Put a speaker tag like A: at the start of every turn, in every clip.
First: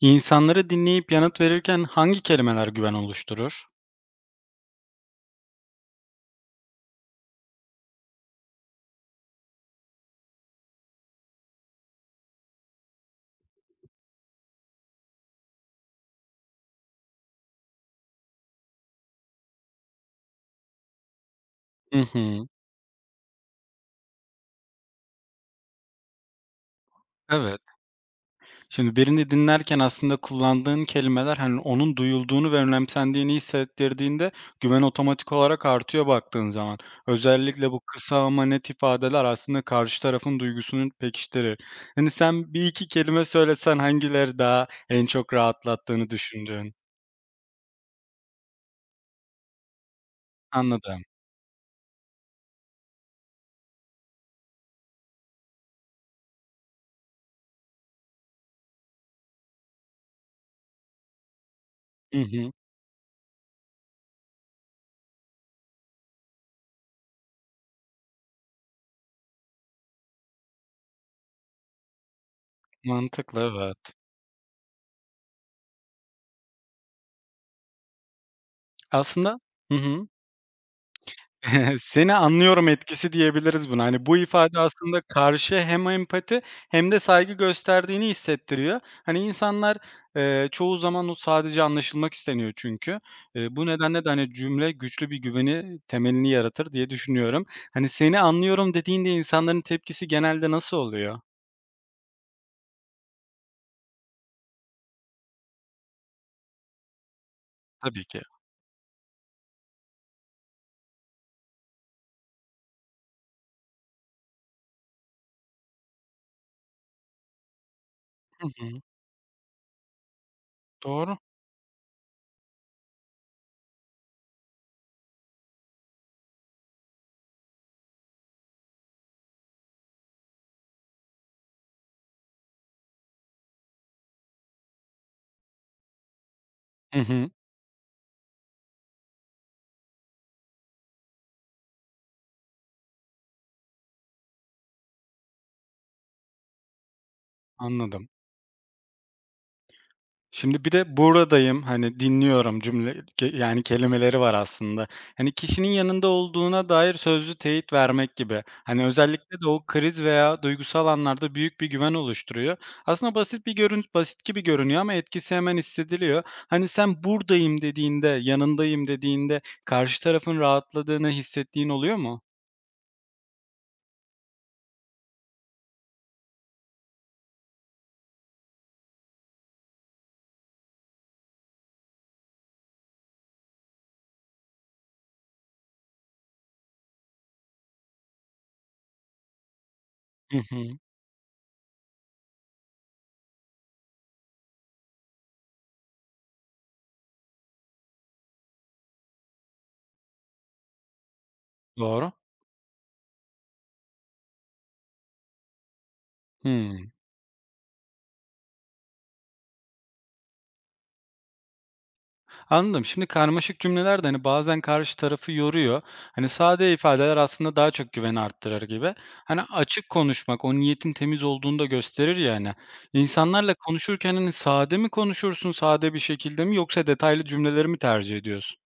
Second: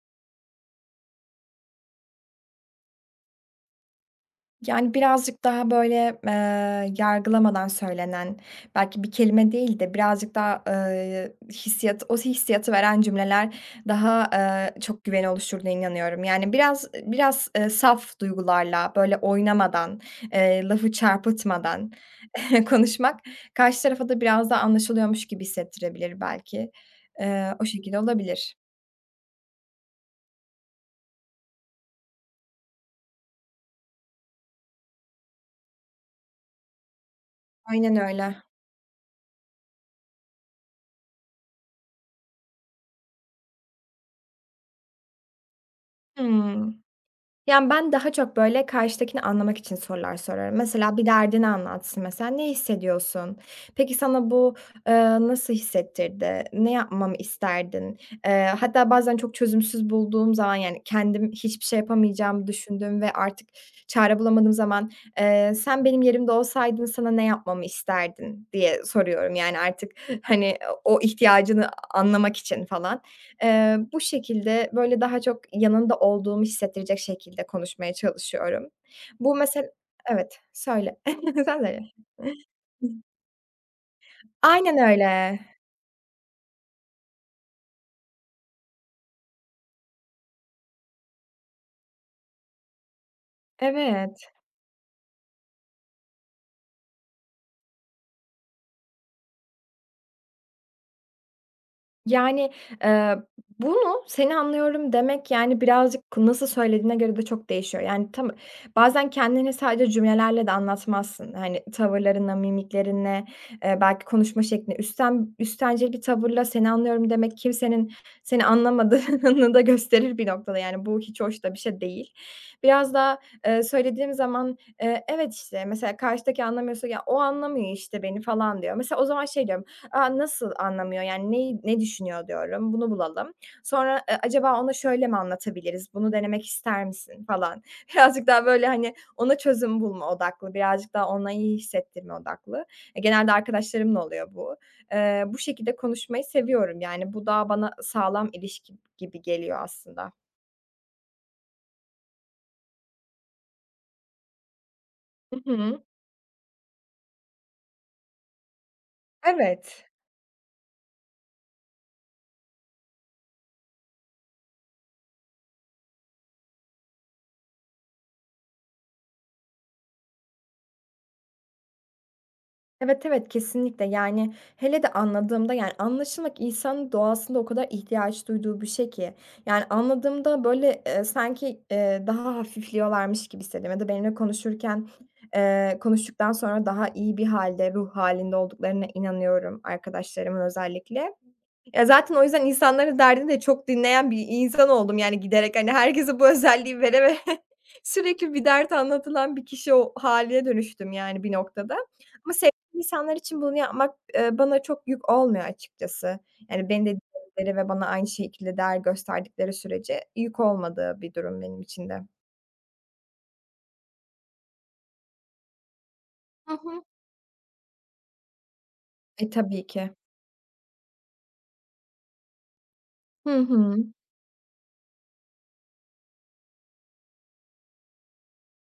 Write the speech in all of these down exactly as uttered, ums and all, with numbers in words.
A: İnsanları dinleyip yanıt verirken hangi kelimeler güven oluşturur?
B: Yani, birazcık daha, böyle, eee, yargılamadan söylenen, belki bir kelime değil de birazcık daha, eee, hissiyat o hissiyatı veren cümleler daha, eee, çok güveni oluşturduğuna inanıyorum. Yani, biraz biraz, eee, saf duygularla, böyle, oynamadan, eee, lafı çarpıtmadan
A: Hı hı.
B: konuşmak karşı tarafa da biraz daha anlaşılıyormuş gibi hissettirebilir belki. Eee,
A: Evet.
B: o şekilde olabilir.
A: Şimdi birini dinlerken aslında kullandığın kelimeler, hani, onun duyulduğunu ve önemsendiğini hissettirdiğinde güven otomatik olarak artıyor baktığın zaman. Özellikle bu
B: Aynen
A: kısa
B: öyle.
A: ama net ifadeler aslında karşı tarafın duygusunu pekiştirir. Hani, sen bir iki kelime söylesen hangileri daha en çok rahatlattığını düşündüğün?
B: Hıı. Yani, ben daha çok, böyle, karşıdakini anlamak için sorular soruyorum. Mesela
A: Anladım.
B: bir derdini anlatsın mesela. "Ne hissediyorsun? Peki, sana bu, ııı, nasıl hissettirdi? Ne yapmamı isterdin?" Eee, hatta bazen çok çözümsüz bulduğum zaman, yani, kendim hiçbir şey
A: Hı
B: yapamayacağımı
A: hı.
B: düşündüğüm ve artık çare bulamadığım zaman, eee, "Sen benim yerimde olsaydın sana ne yapmamı isterdin?" diye soruyorum. Yani, artık, hani, o ihtiyacını anlamak için falan.
A: Mantıklı, evet.
B: Eee, bu şekilde, böyle, daha çok yanında olduğumu hissettirecek şekilde konuşmaya çalışıyorum. Bu
A: Aslında
B: mesela
A: hı hı.
B: evet, söyle. Sen söyle.
A: Seni anlıyorum etkisi diyebiliriz buna. Hani, bu ifade
B: Aynen
A: aslında
B: öyle.
A: karşı hem empati hem de saygı gösterdiğini hissettiriyor. Hani, insanlar, eee, çoğu zaman o sadece anlaşılmak isteniyor çünkü. Eee, bu nedenle de,
B: Evet.
A: hani, cümle güçlü bir güveni temelini yaratır diye düşünüyorum. Hani, seni anlıyorum dediğinde insanların tepkisi genelde nasıl oluyor?
B: Yani, eee, bunu "Seni anlıyorum." demek, yani, birazcık k nasıl söylediğine göre de çok değişiyor.
A: Tabii
B: Yani,
A: ki.
B: tam bazen kendini sadece cümlelerle de anlatmazsın. Hani, tavırlarınla, mimiklerinle, eee, belki konuşma şekline üstten üstencil bir tavırla "Seni anlıyorum." demek kimsenin seni
A: Hı hı.
B: anlamadığını da gösterir bir noktada. Yani, bu
A: Doğru.
B: hiç hoş da bir şey değil. Biraz daha, eee, söylediğim zaman, eee, "Evet, işte." Mesela karşıdaki anlamıyorsa, "Ya, o anlamıyor, işte, beni." falan diyor. Mesela o zaman şey diyorum, a, nasıl anlamıyor, yani ne ne düşünüyor diyorum, bunu bulalım. Sonra, eee, acaba ona şöyle mi anlatabiliriz, bunu denemek ister
A: Hı
B: misin
A: hı.
B: falan. Birazcık daha böyle, hani, ona çözüm bulma odaklı, birazcık daha ona iyi hissettirme odaklı. E, genelde arkadaşlarımla oluyor bu. Eee, bu şekilde konuşmayı seviyorum, yani bu da bana
A: Anladım.
B: sağlam ilişki gibi geliyor aslında.
A: Şimdi bir de buradayım, hani, dinliyorum cümle ke yani kelimeleri var aslında. Hani,
B: Hı
A: kişinin
B: hı.
A: yanında olduğuna dair sözlü teyit vermek gibi. Hani, özellikle de o
B: Evet.
A: kriz veya duygusal anlarda büyük bir güven oluşturuyor. Aslında basit bir görün basit gibi görünüyor ama etkisi hemen hissediliyor. Hani, sen buradayım dediğinde, yanındayım dediğinde karşı tarafın rahatladığını hissettiğin oluyor mu?
B: Evet, evet, kesinlikle. Yani, hele de anladığımda, yani, anlaşılmak insanın doğasında o kadar ihtiyaç duyduğu bir şey ki. Yani, anladığımda, böyle, eee, sanki, eee, daha hafifliyorlarmış gibi hissediyorum ya da benimle konuşurken, eee, konuştuktan sonra daha iyi bir halde, ruh halinde olduklarına inanıyorum
A: Hı
B: arkadaşlarımın
A: hı.
B: özellikle. Ya, zaten o yüzden insanların derdini de çok dinleyen bir insan oldum, yani, giderek. Hani, herkese bu özelliği vere ve sürekli bir dert anlatılan bir kişi o haline dönüştüm, yani, bir noktada.
A: Doğru.
B: Ama sevdiğim insanlar için bunu yapmak, eee, bana çok yük olmuyor açıkçası. Yani,
A: Hıı.
B: beni de dinledikleri ve bana aynı şekilde değer gösterdikleri sürece yük olmadığı bir durum benim için de.
A: Anladım. Şimdi karmaşık cümleler de hani bazen karşı tarafı yoruyor. Hani
B: Hı
A: sade
B: hı.
A: ifadeler aslında daha çok güveni arttırır gibi.
B: E,
A: Hani
B: tabii
A: açık
B: ki.
A: konuşmak o niyetin temiz olduğunu da gösterir ya hani.
B: Hı
A: İnsanlarla
B: hı.
A: konuşurken hani sade mi konuşursun, sade bir şekilde mi yoksa detaylı cümleleri mi tercih ediyorsun?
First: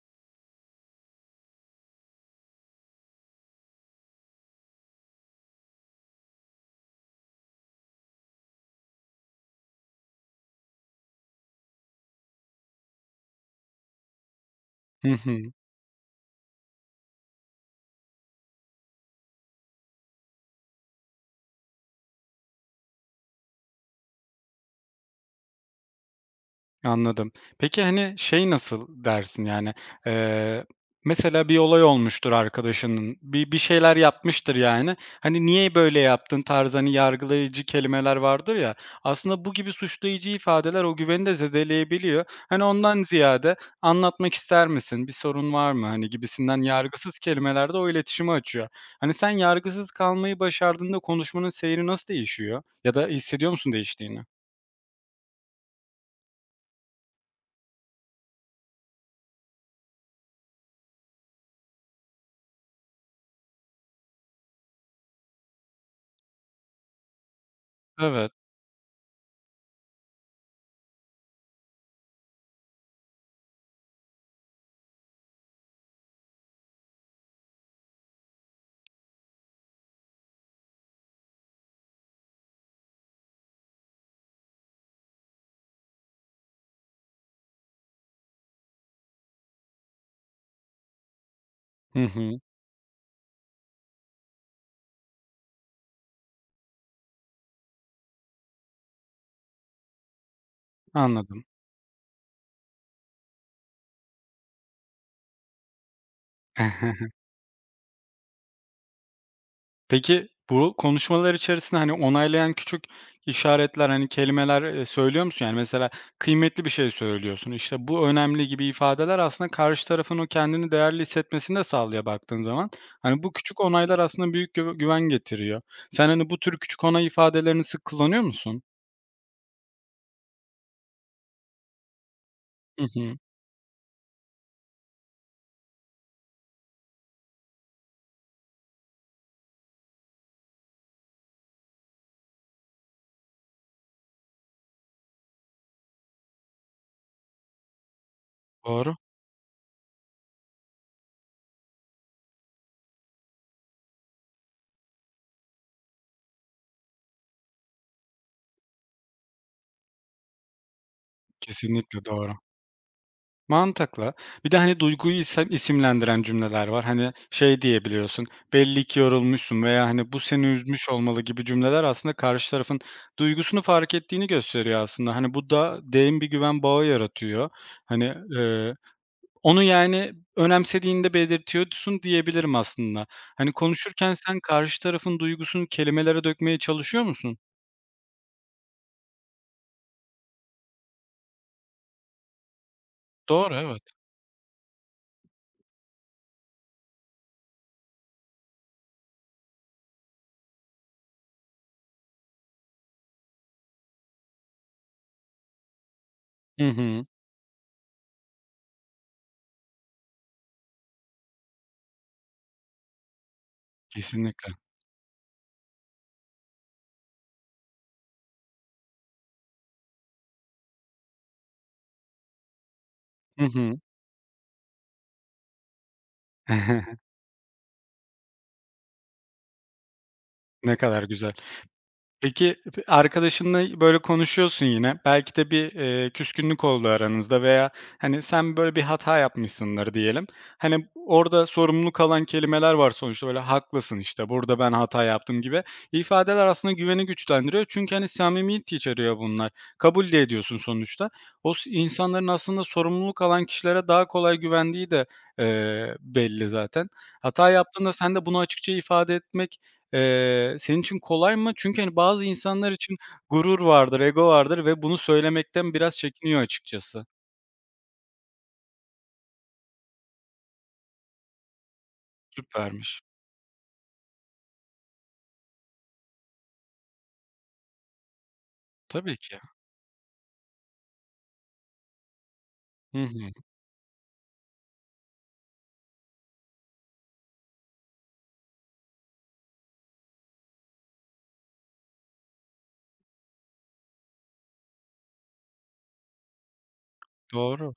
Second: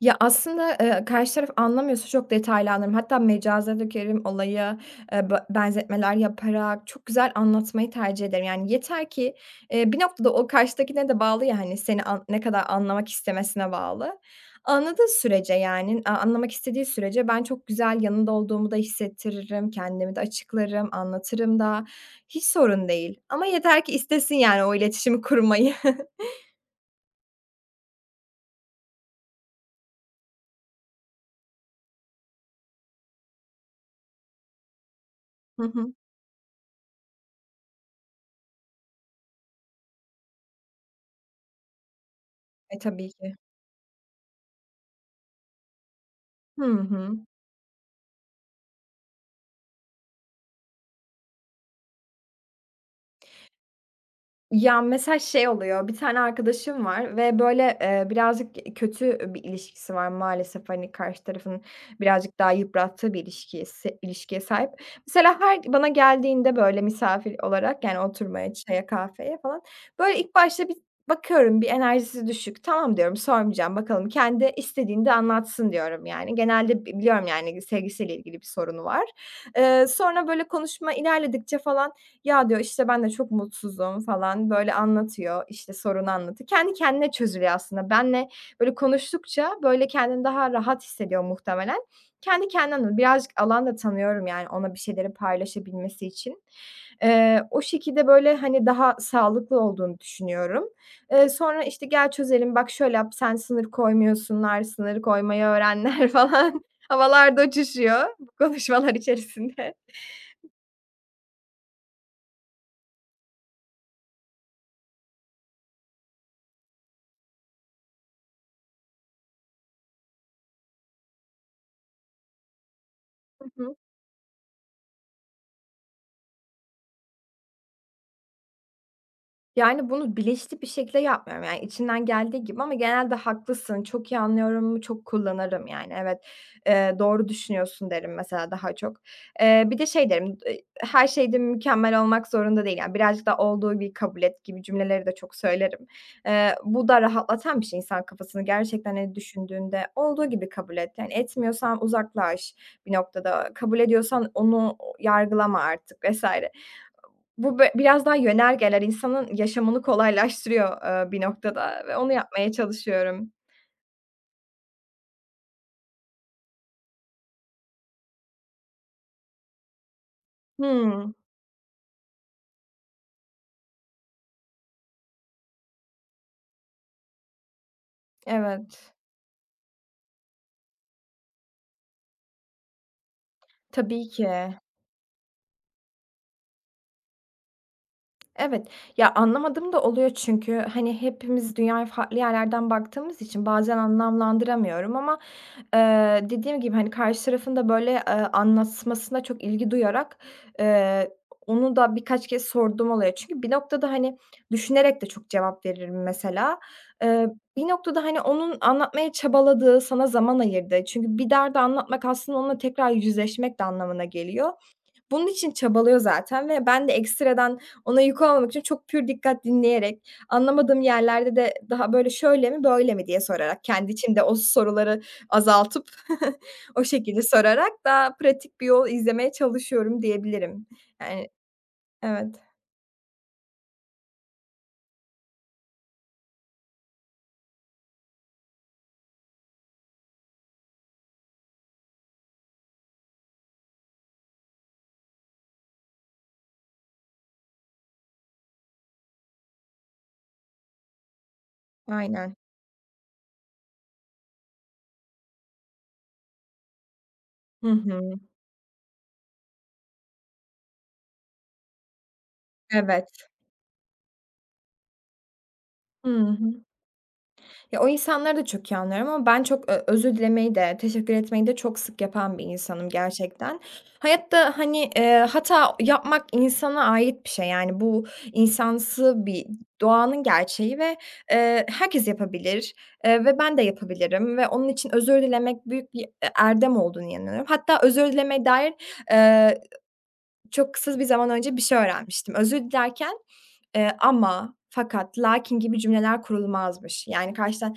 B: Ya, aslında, eee, karşı taraf anlamıyorsa çok detaylandırırım. Hatta mecaza dökerim olayı, eee, bö benzetmeler yaparak çok güzel anlatmayı tercih ederim. Yani, yeter ki, eee, bir noktada o karşıdakine de bağlı ya, hani, seni an ne kadar anlamak istemesine bağlı.
A: Hı
B: Anladığı
A: hı.
B: sürece, yani, a anlamak istediği sürece ben çok güzel yanında olduğumu da hissettiririm, kendimi de açıklarım, anlatırım da. Hiç sorun değil ama yeter ki istesin, yani, o iletişimi kurmayı.
A: Anladım. Peki, hani, şey nasıl dersin, yani, eee, mesela bir olay olmuştur arkadaşının, bir bir şeyler yapmıştır, yani. Hani,
B: Hı
A: "Niye
B: hı.
A: böyle yaptın?" tarzı, hani, yargılayıcı kelimeler vardır ya, aslında bu gibi suçlayıcı ifadeler o güveni de zedeleyebiliyor. Hani,
B: E,
A: ondan
B: tabii ki.
A: ziyade "Anlatmak ister misin? Bir sorun var mı?" hani, gibisinden
B: Hı
A: yargısız
B: hı.
A: kelimelerde o iletişimi açıyor. Hani, sen yargısız kalmayı başardığında konuşmanın seyri nasıl değişiyor ya da hissediyor musun değiştiğini?
B: Ya, mesela şey oluyor, bir tane arkadaşım var ve, böyle, eee, birazcık kötü bir ilişkisi var maalesef, hani, karşı tarafın birazcık daha yıprattığı bir ilişkiye se ilişkiye sahip. Mesela her bana geldiğinde, böyle, misafir olarak, yani,
A: Evet.
B: oturmaya, çaya, kahveye falan, böyle, ilk başta bir bakıyorum, bir enerjisi düşük. "Tamam." diyorum, "Sormayacağım, bakalım kendi istediğinde anlatsın." diyorum, yani. Genelde bi biliyorum, yani, sevgilisiyle ilgili bir sorunu var. Eee, sonra, böyle, konuşma ilerledikçe falan "Ya" diyor, işte, "Ben de çok mutsuzum." falan, böyle, anlatıyor, işte, sorunu anlatıyor. Kendi kendine çözülüyor aslında. Benle, böyle, konuştukça, böyle, kendini daha rahat hissediyor muhtemelen.
A: Hı hı.
B: Kendi kendine anlatıyor. Birazcık alan da tanıyorum, yani, ona bir şeyleri paylaşabilmesi için. Eee, o şekilde, böyle, hani, daha sağlıklı olduğunu düşünüyorum. Eee,
A: Anladım.
B: sonra, işte, "Gel çözelim, bak şöyle yap, sen sınır koymuyorsunlar, sınır koymayı öğrenler." falan havalarda uçuşuyor. Konuşmalar içerisinde.
A: Peki, bu konuşmalar içerisinde, hani, onaylayan küçük işaretler, hani, kelimeler, eee, söylüyor musun? Yani, mesela kıymetli bir şey söylüyorsun, işte, bu önemli gibi ifadeler aslında karşı tarafın o kendini değerli hissetmesini de sağlıyor baktığın zaman. Hani, bu
B: Hı
A: küçük
B: hı.
A: onaylar aslında büyük güv güven getiriyor. Sen, hani, bu tür küçük onay ifadelerini sık kullanıyor musun?
B: Yani, bunu bilinçli bir şekilde yapmıyorum. Yani, içinden geldiği gibi ama
A: Hı
B: genelde
A: hı.
B: haklısın, çok iyi anlıyorum, çok kullanırım, yani, evet. Eee, doğru düşünüyorsun derim mesela daha çok. Eee, bir de şey derim, eee, her şeyde mükemmel olmak zorunda değil. Yani, birazcık da olduğu gibi kabul et gibi cümleleri de çok söylerim. Eee, bu da rahatlatan bir şey insan kafasını
A: Doğru.
B: gerçekten, hani, düşündüğünde olduğu gibi kabul et. Yani, etmiyorsan uzaklaş bir noktada, kabul ediyorsan onu yargılama artık vesaire. Bu bö Biraz daha yönergeler insanın yaşamını kolaylaştırıyor, eee, bir noktada ve
A: Kesinlikle
B: onu
A: doğru.
B: yapmaya çalışıyorum.
A: Mantıklı. Bir de, hani, duyguyu isem isimlendiren cümleler var. Hani, şey diyebiliyorsun, "Belli ki yorulmuşsun." veya, hani, "Bu seni üzmüş
B: Hımm.
A: olmalı." gibi cümleler aslında karşı tarafın duygusunu fark ettiğini gösteriyor aslında. Hani, bu da derin bir güven bağı yaratıyor. Hani, eee,
B: Evet.
A: onu, yani, önemsediğini de belirtiyorsun diyebilirim aslında. Hani,
B: Tabii
A: konuşurken
B: ki.
A: sen karşı tarafın duygusunu kelimelere dökmeye çalışıyor musun?
B: Evet. Ya, anlamadığım da oluyor çünkü, hani, hepimiz dünyaya farklı yerlerden baktığımız için
A: Doğru,
B: bazen
A: evet.
B: anlamlandıramıyorum ama Eee, dediğim gibi, hani, karşı tarafın da, böyle, eee, anlatmasına çok ilgi duyarak, eee, onu da birkaç kez sorduğum oluyor. Çünkü bir noktada, hani, düşünerek de çok cevap veririm mesela.
A: Hı hı.
B: Eee, Bir noktada, hani, onun anlatmaya çabaladığı, sana zaman ayırdığı çünkü bir derdi anlatmak aslında onunla tekrar yüzleşmek de anlamına
A: Kesinlikle.
B: geliyor. Bunun için çabalıyor zaten ve ben de ekstradan ona yük olmamak için çok pür dikkat dinleyerek, anlamadığım yerlerde de daha böyle "Şöyle mi, böyle mi?" diye
A: Hı
B: sorarak,
A: hı.
B: kendi içimde o soruları azaltıp o şekilde sorarak daha pratik bir yol izlemeye çalışıyorum diyebilirim.
A: Ne kadar
B: Yani
A: güzel.
B: evet,
A: Peki, p arkadaşınla böyle konuşuyorsun yine. Belki de bir, eee, küskünlük oldu aranızda veya, hani, sen böyle bir hata yapmışsındır diyelim. Hani, orada sorumlu kalan kelimeler var sonuçta, böyle, "Haklısın, işte, burada ben hata yaptım." gibi ifadeler aslında güveni güçlendiriyor. Çünkü, hani, samimiyet içeriyor bunlar. Kabul de ediyorsun sonuçta. O s insanların
B: aynen.
A: aslında sorumluluk alan kişilere daha kolay güvendiği de, eee, belli zaten. Hata
B: Hı
A: yaptığında sen
B: hı.
A: de bunu açıkça ifade etmek Eee, senin için kolay mı? Çünkü, hani, bazı insanlar için
B: Evet.
A: gurur vardır, ego vardır ve bunu söylemekten biraz
B: Hı
A: çekiniyor
B: hı.
A: açıkçası.
B: Ya, o insanları da çok iyi anlıyorum ama ben çok, eee, özür dilemeyi de, teşekkür etmeyi de çok sık yapan bir insanım
A: Süpermiş.
B: gerçekten. Hayatta, hani, eee, hata yapmak insana ait bir şey. Yani, bu insansı
A: Tabii ki.
B: bir doğanın gerçeği ve, eee, herkes yapabilir,
A: Hı
B: eee,
A: hı.
B: ve ben de yapabilirim ve onun için özür dilemek büyük bir, eee, erdem olduğunu inanıyorum. Hatta özür dilemeye dair, eee, çok kısa bir zaman önce bir şey öğrenmiştim. Özür dilerken, eee, "ama", "fakat", "lakin" gibi cümleler kurulmazmış. Yani,
A: Doğru.
B: karşıdan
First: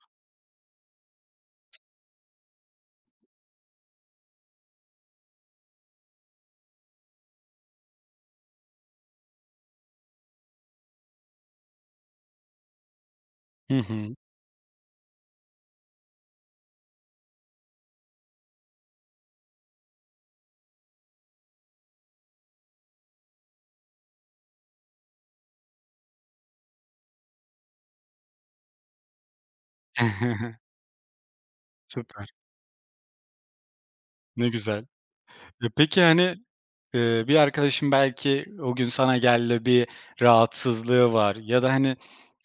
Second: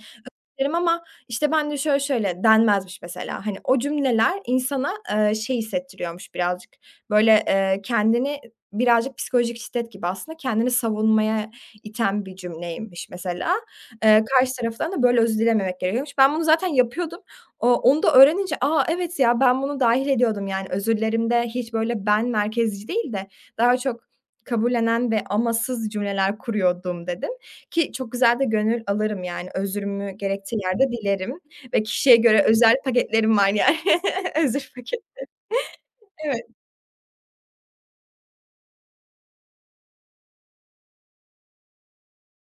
B: derim ama, işte, "Ben de şöyle şöyle" denmezmiş mesela. Hani, o cümleler insana, eee, şey hissettiriyormuş birazcık, böyle, eee, kendini birazcık psikolojik şiddet gibi aslında kendini savunmaya iten bir cümleymiş mesela.
A: Hı hı.
B: Eee, karşı taraftan da böyle özür dilememek gerekiyormuş. Ben bunu zaten yapıyordum. O onu da öğrenince, aa evet ya, ben bunu dahil ediyordum." Yani özürlerimde hiç böyle ben merkezci değil de daha çok kabullenen ve amasız cümleler kuruyordum, dedim. Ki çok güzel de gönül alırım yani özrümü gerektiği yerde dilerim ve kişiye
A: Süper.
B: göre özel paketlerim var yani.
A: Ne
B: Özür
A: güzel.
B: paketi.
A: E, peki, hani,
B: Evet.
A: eee, bir arkadaşın belki o gün sana geldi, bir rahatsızlığı var ya da, hani,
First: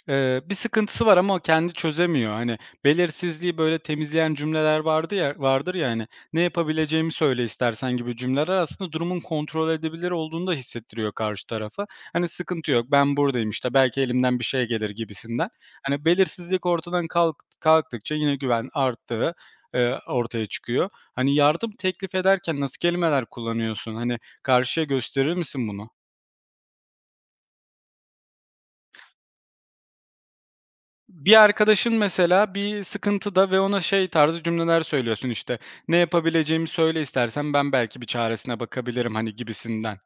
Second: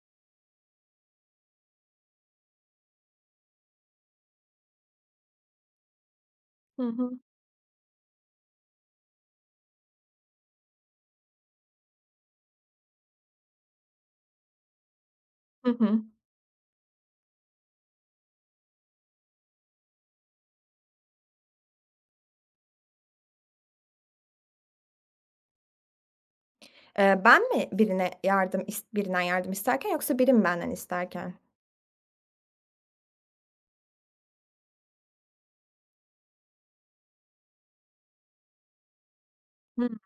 A: Eee, bir sıkıntısı var ama o kendi çözemiyor. Hani, belirsizliği, böyle, temizleyen cümleler vardı ya vardır ya, hani, "Ne
B: Hı
A: yapabileceğimi
B: hı.
A: söyle istersen." gibi cümleler aslında durumun kontrol edilebilir olduğunu da hissettiriyor karşı tarafa. Hani, "Sıkıntı yok, ben buradayım, işte, belki elimden bir şey gelir." gibisinden.
B: Hı hı.
A: Hani, belirsizlik ortadan kalk kalktıkça yine güven arttığı, eee, ortaya çıkıyor. Hani, yardım teklif ederken nasıl kelimeler kullanıyorsun? Hani, karşıya gösterir misin bunu?
B: Eee, ben mi birine yardım is birinden yardım isterken yoksa biri mi benden isterken?
A: Bir arkadaşın mesela bir sıkıntıda ve ona şey tarzı cümleler söylüyorsun işte. "Ne yapabileceğimi söyle istersen ben belki bir çaresine bakabilirim." hani gibisinden.
B: Hımm,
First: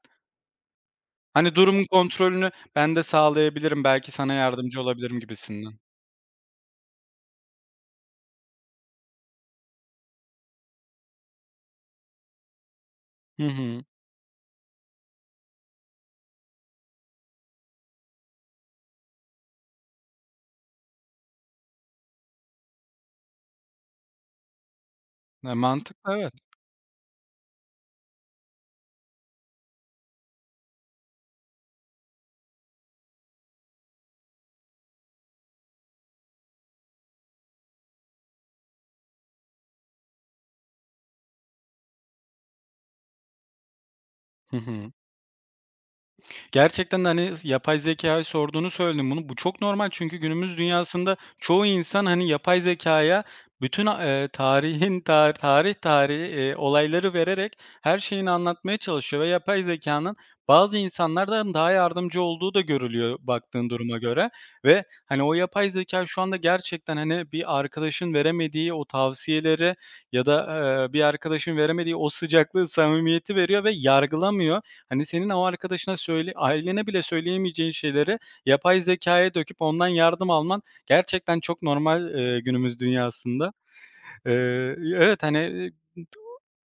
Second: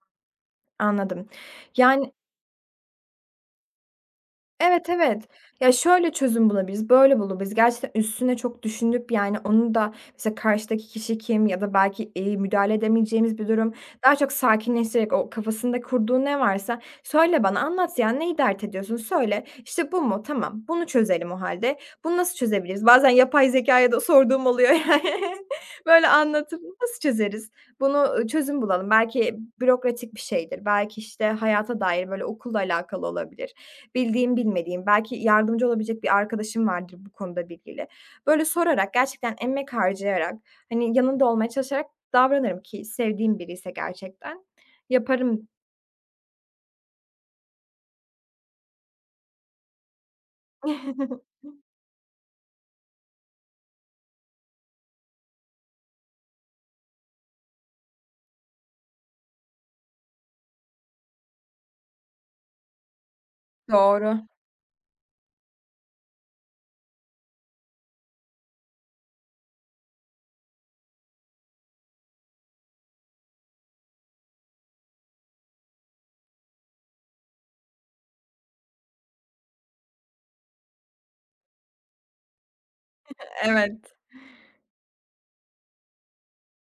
B: anladım.
A: Hani durumun
B: Yani
A: kontrolünü ben de sağlayabilirim, belki sana yardımcı
B: evet,
A: olabilirim
B: evet. Ya,
A: gibisinden.
B: şöyle çözüm bulabiliriz, böyle bulabiliriz. Gerçekten üstüne çok düşünüp, yani, onu da mesela karşıdaki kişi kim ya da belki, eee, müdahale edemeyeceğimiz
A: Hı
B: bir durum.
A: hı.
B: Daha çok sakinleştirerek o kafasında kurduğu ne varsa "Söyle bana, anlat ya, neyi dert ediyorsun? Söyle. İşte, bu mu? Tamam, bunu çözelim o halde. Bunu nasıl çözebiliriz?" Bazen yapay zekaya da sorduğum oluyor yani.
A: E,
B: Böyle
A: mantıklı evet.
B: anlatıp "Nasıl çözeriz? Bunu çözüm bulalım. Belki bürokratik bir şeydir. Belki, işte, hayata dair böyle okulla alakalı olabilir. Bildiğim, bilmediğim, belki yardımcı olabilecek bir arkadaşım vardır bu konuda bilgili. Böyle sorarak, gerçekten emek harcayarak, hani, yanında olmaya çalışarak davranırım ki sevdiğim biri ise gerçekten
A: Hı hı.
B: yaparım.
A: Gerçekten de, hani, yapay zekâya sorduğunu söyledim bunu. Bu çok normal çünkü günümüz dünyasında çoğu insan, hani, yapay zekaya bütün, a e, tarihin ta tarih tarih, eee, olayları vererek her şeyini anlatmaya çalışıyor ve yapay zekanın bazı insanlardan daha yardımcı olduğu da görülüyor baktığın duruma
B: Doğru.
A: göre ve, hani, o yapay zeka şu anda gerçekten, hani, bir arkadaşın veremediği o tavsiyeleri ya da, eee, bir arkadaşın veremediği o sıcaklığı, samimiyeti veriyor ve yargılamıyor. Hani, senin o arkadaşına söyle ailene bile söyleyemeyeceğin şeyleri yapay zekaya döküp ondan yardım alman gerçekten çok normal, eee, günümüz dünyasında.
B: Evet.
A: Eee, evet, hani,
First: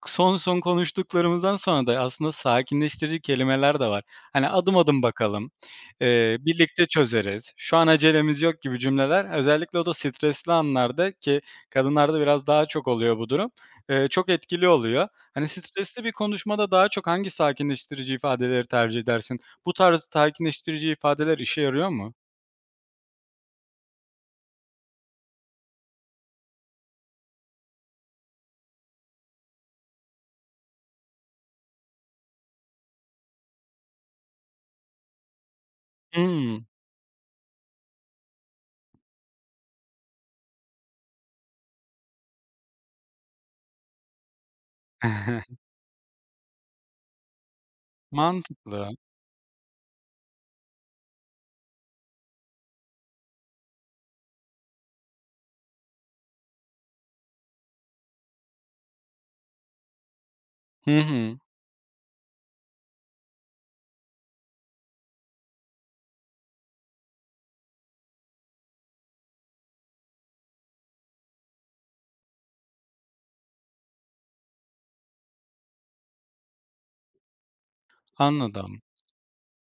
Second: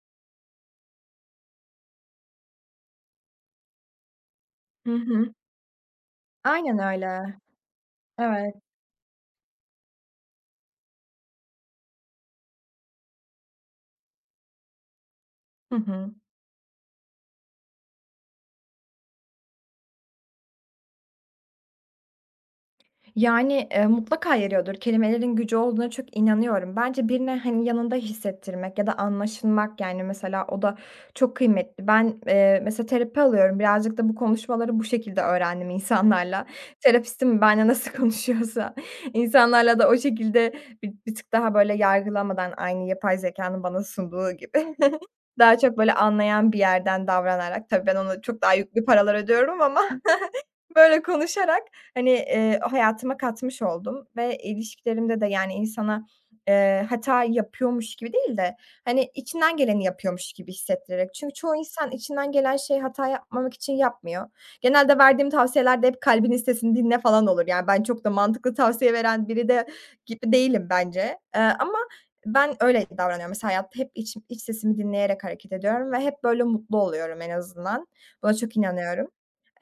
A: son son konuştuklarımızdan sonra da aslında sakinleştirici kelimeler de var. Hani, "Adım
B: Hı
A: adım
B: hı.
A: bakalım." eee,
B: Aynen
A: "Birlikte
B: öyle.
A: çözeriz." "Şu an acelemiz
B: Evet.
A: yok." gibi cümleler özellikle o da stresli anlarda ki kadınlarda biraz daha çok oluyor bu durum, eee, çok etkili oluyor. Hani,
B: Hı
A: stresli bir
B: hı.
A: konuşmada daha çok hangi sakinleştirici ifadeleri tercih edersin? Bu tarz sakinleştirici ifadeler işe yarıyor mu?
B: Yani, eee, mutlaka yarıyordur. Kelimelerin gücü olduğuna çok inanıyorum. Bence birine, hani, yanında hissettirmek ya da anlaşılmak, yani, mesela o da çok kıymetli. Ben, eee, mesela terapi alıyorum. Birazcık da bu konuşmaları bu şekilde öğrendim insanlarla.
A: Hımm.
B: Terapistim benimle nasıl konuşuyorsa insanlarla da o şekilde bir bir tık daha böyle yargılamadan aynı yapay zekanın bana sunduğu gibi daha çok böyle anlayan bir yerden davranarak, tabii ben ona çok daha yüklü
A: Mantıklı.
B: paralar ödüyorum ama böyle konuşarak, hani, eee, hayatıma katmış oldum ve ilişkilerimde de, yani, insana, eee, hata yapıyormuş gibi değil de, hani, içinden geleni yapıyormuş gibi
A: Hı
B: hissettirerek. Çünkü
A: hı.
B: çoğu insan içinden gelen şeyi hata yapmamak için yapmıyor. Genelde verdiğim tavsiyeler de hep kalbinin sesini dinle falan olur. Yani, ben çok da mantıklı tavsiye veren biri de gibi değilim bence. Eee, ama ben öyle davranıyorum. Mesela hayatta hep iç iç sesimi dinleyerek hareket ediyorum ve hep böyle mutlu oluyorum en azından. Buna çok
A: Anladım.
B: inanıyorum.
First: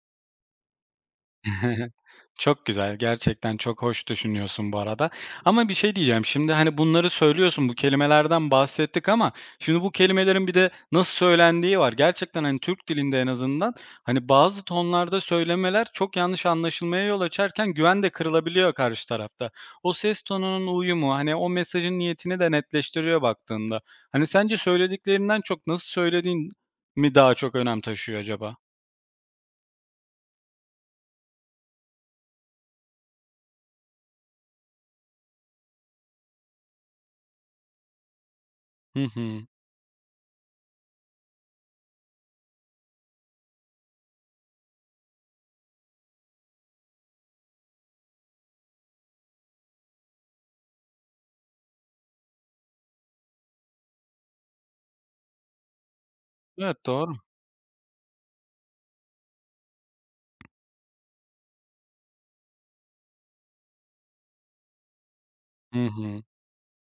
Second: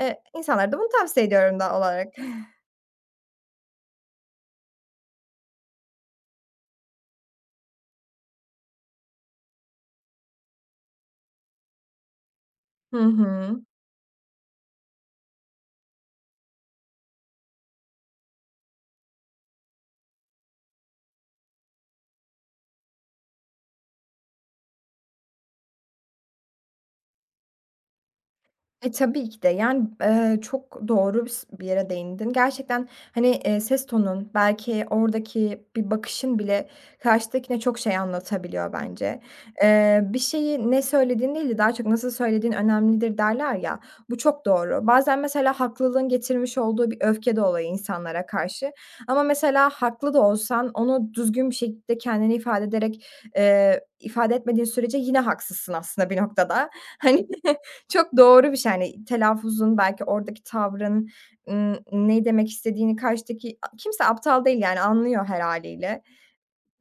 B: Eee, insanlara da bunu tavsiye ediyorum doğal olarak.
A: Çok güzel, gerçekten çok hoş düşünüyorsun bu arada. Ama bir şey diyeceğim, şimdi, hani, bunları söylüyorsun, bu kelimelerden bahsettik ama şimdi bu kelimelerin bir de nasıl söylendiği var. Gerçekten, hani, Türk
B: Hı
A: dilinde en
B: hı.
A: azından, hani, bazı tonlarda söylemeler çok yanlış anlaşılmaya yol açarken güven de kırılabiliyor karşı tarafta. O ses tonunun uyumu, hani, o mesajın niyetini de netleştiriyor baktığında. Hani, sence söylediklerinden çok nasıl söylediğin mi daha çok önem taşıyor acaba?
B: E, tabii ki de. Yani, eee, çok doğru bis bir yere değindin. Gerçekten, hani, eee, ses tonun, belki oradaki bir bakışın bile karşıdakine çok şey anlatabiliyor
A: Hı
B: bence.
A: hı.
B: Eee, bir şeyi ne söylediğin değil de daha çok nasıl söylediğin önemlidir derler ya, bu çok doğru. Bazen mesela haklılığın getirmiş olduğu bir öfke de oluyor insanlara karşı ama mesela haklı da olsan onu düzgün bir şekilde kendini ifade ederek, eee, ifade etmediğin sürece yine haksızsın aslında bir noktada.
A: Evet, doğru.
B: Hani çok doğru bir şey. Yani telaffuzun, belki oradaki tavrın, ımm, ne demek istediğini karşıdaki a kimse aptal değil, yani, anlıyor her
A: Hı
B: hâliyle
A: hı.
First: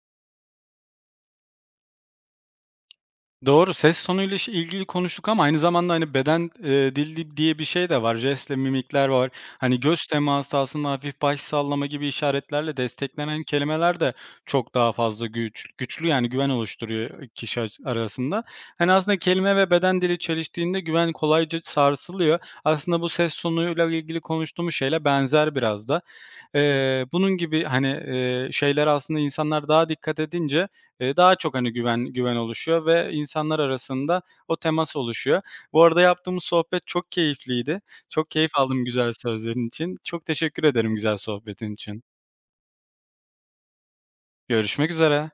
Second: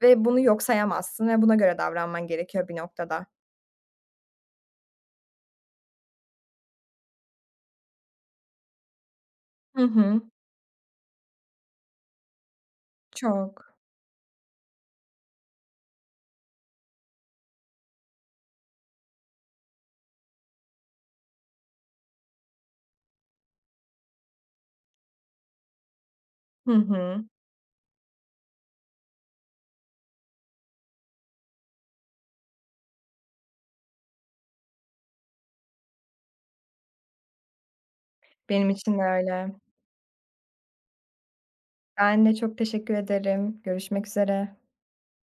B: ve bunu yok sayamazsın ve buna göre davranman gerekiyor bir noktada.
A: Doğru, ses tonuyla iş ilgili konuştuk ama aynı zamanda, hani, beden, eee, dili di diye bir şey de var. Jestle mimikler var. Hani,
B: Hı
A: göz
B: hı.
A: teması aslında hafif baş sallama gibi işaretlerle desteklenen
B: Çok.
A: kelimeler de çok daha fazla güç güçlü, yani, güven oluşturuyor, eee, kişi aç arasında. Hani, aslında kelime ve beden dili çeliştiğinde güven kolayca sarsılıyor. Aslında bu ses tonuyla ilgili konuştuğumuz şeyle benzer biraz da.
B: Hı
A: Eee,
B: hı.
A: bunun gibi, hani, eee, şeylere aslında insanlar daha dikkat edince, eee, daha çok, hani, güven güven oluşuyor ve insanlar arasında o temas oluşuyor. Bu arada yaptığımız sohbet çok keyifliydi. Çok keyif
B: Benim
A: aldım
B: için de
A: güzel
B: öyle.
A: sözlerin için. Çok teşekkür ederim güzel sohbetin için.
B: Ben de çok teşekkür ederim. Görüşmek üzere.
A: Görüşmek üzere.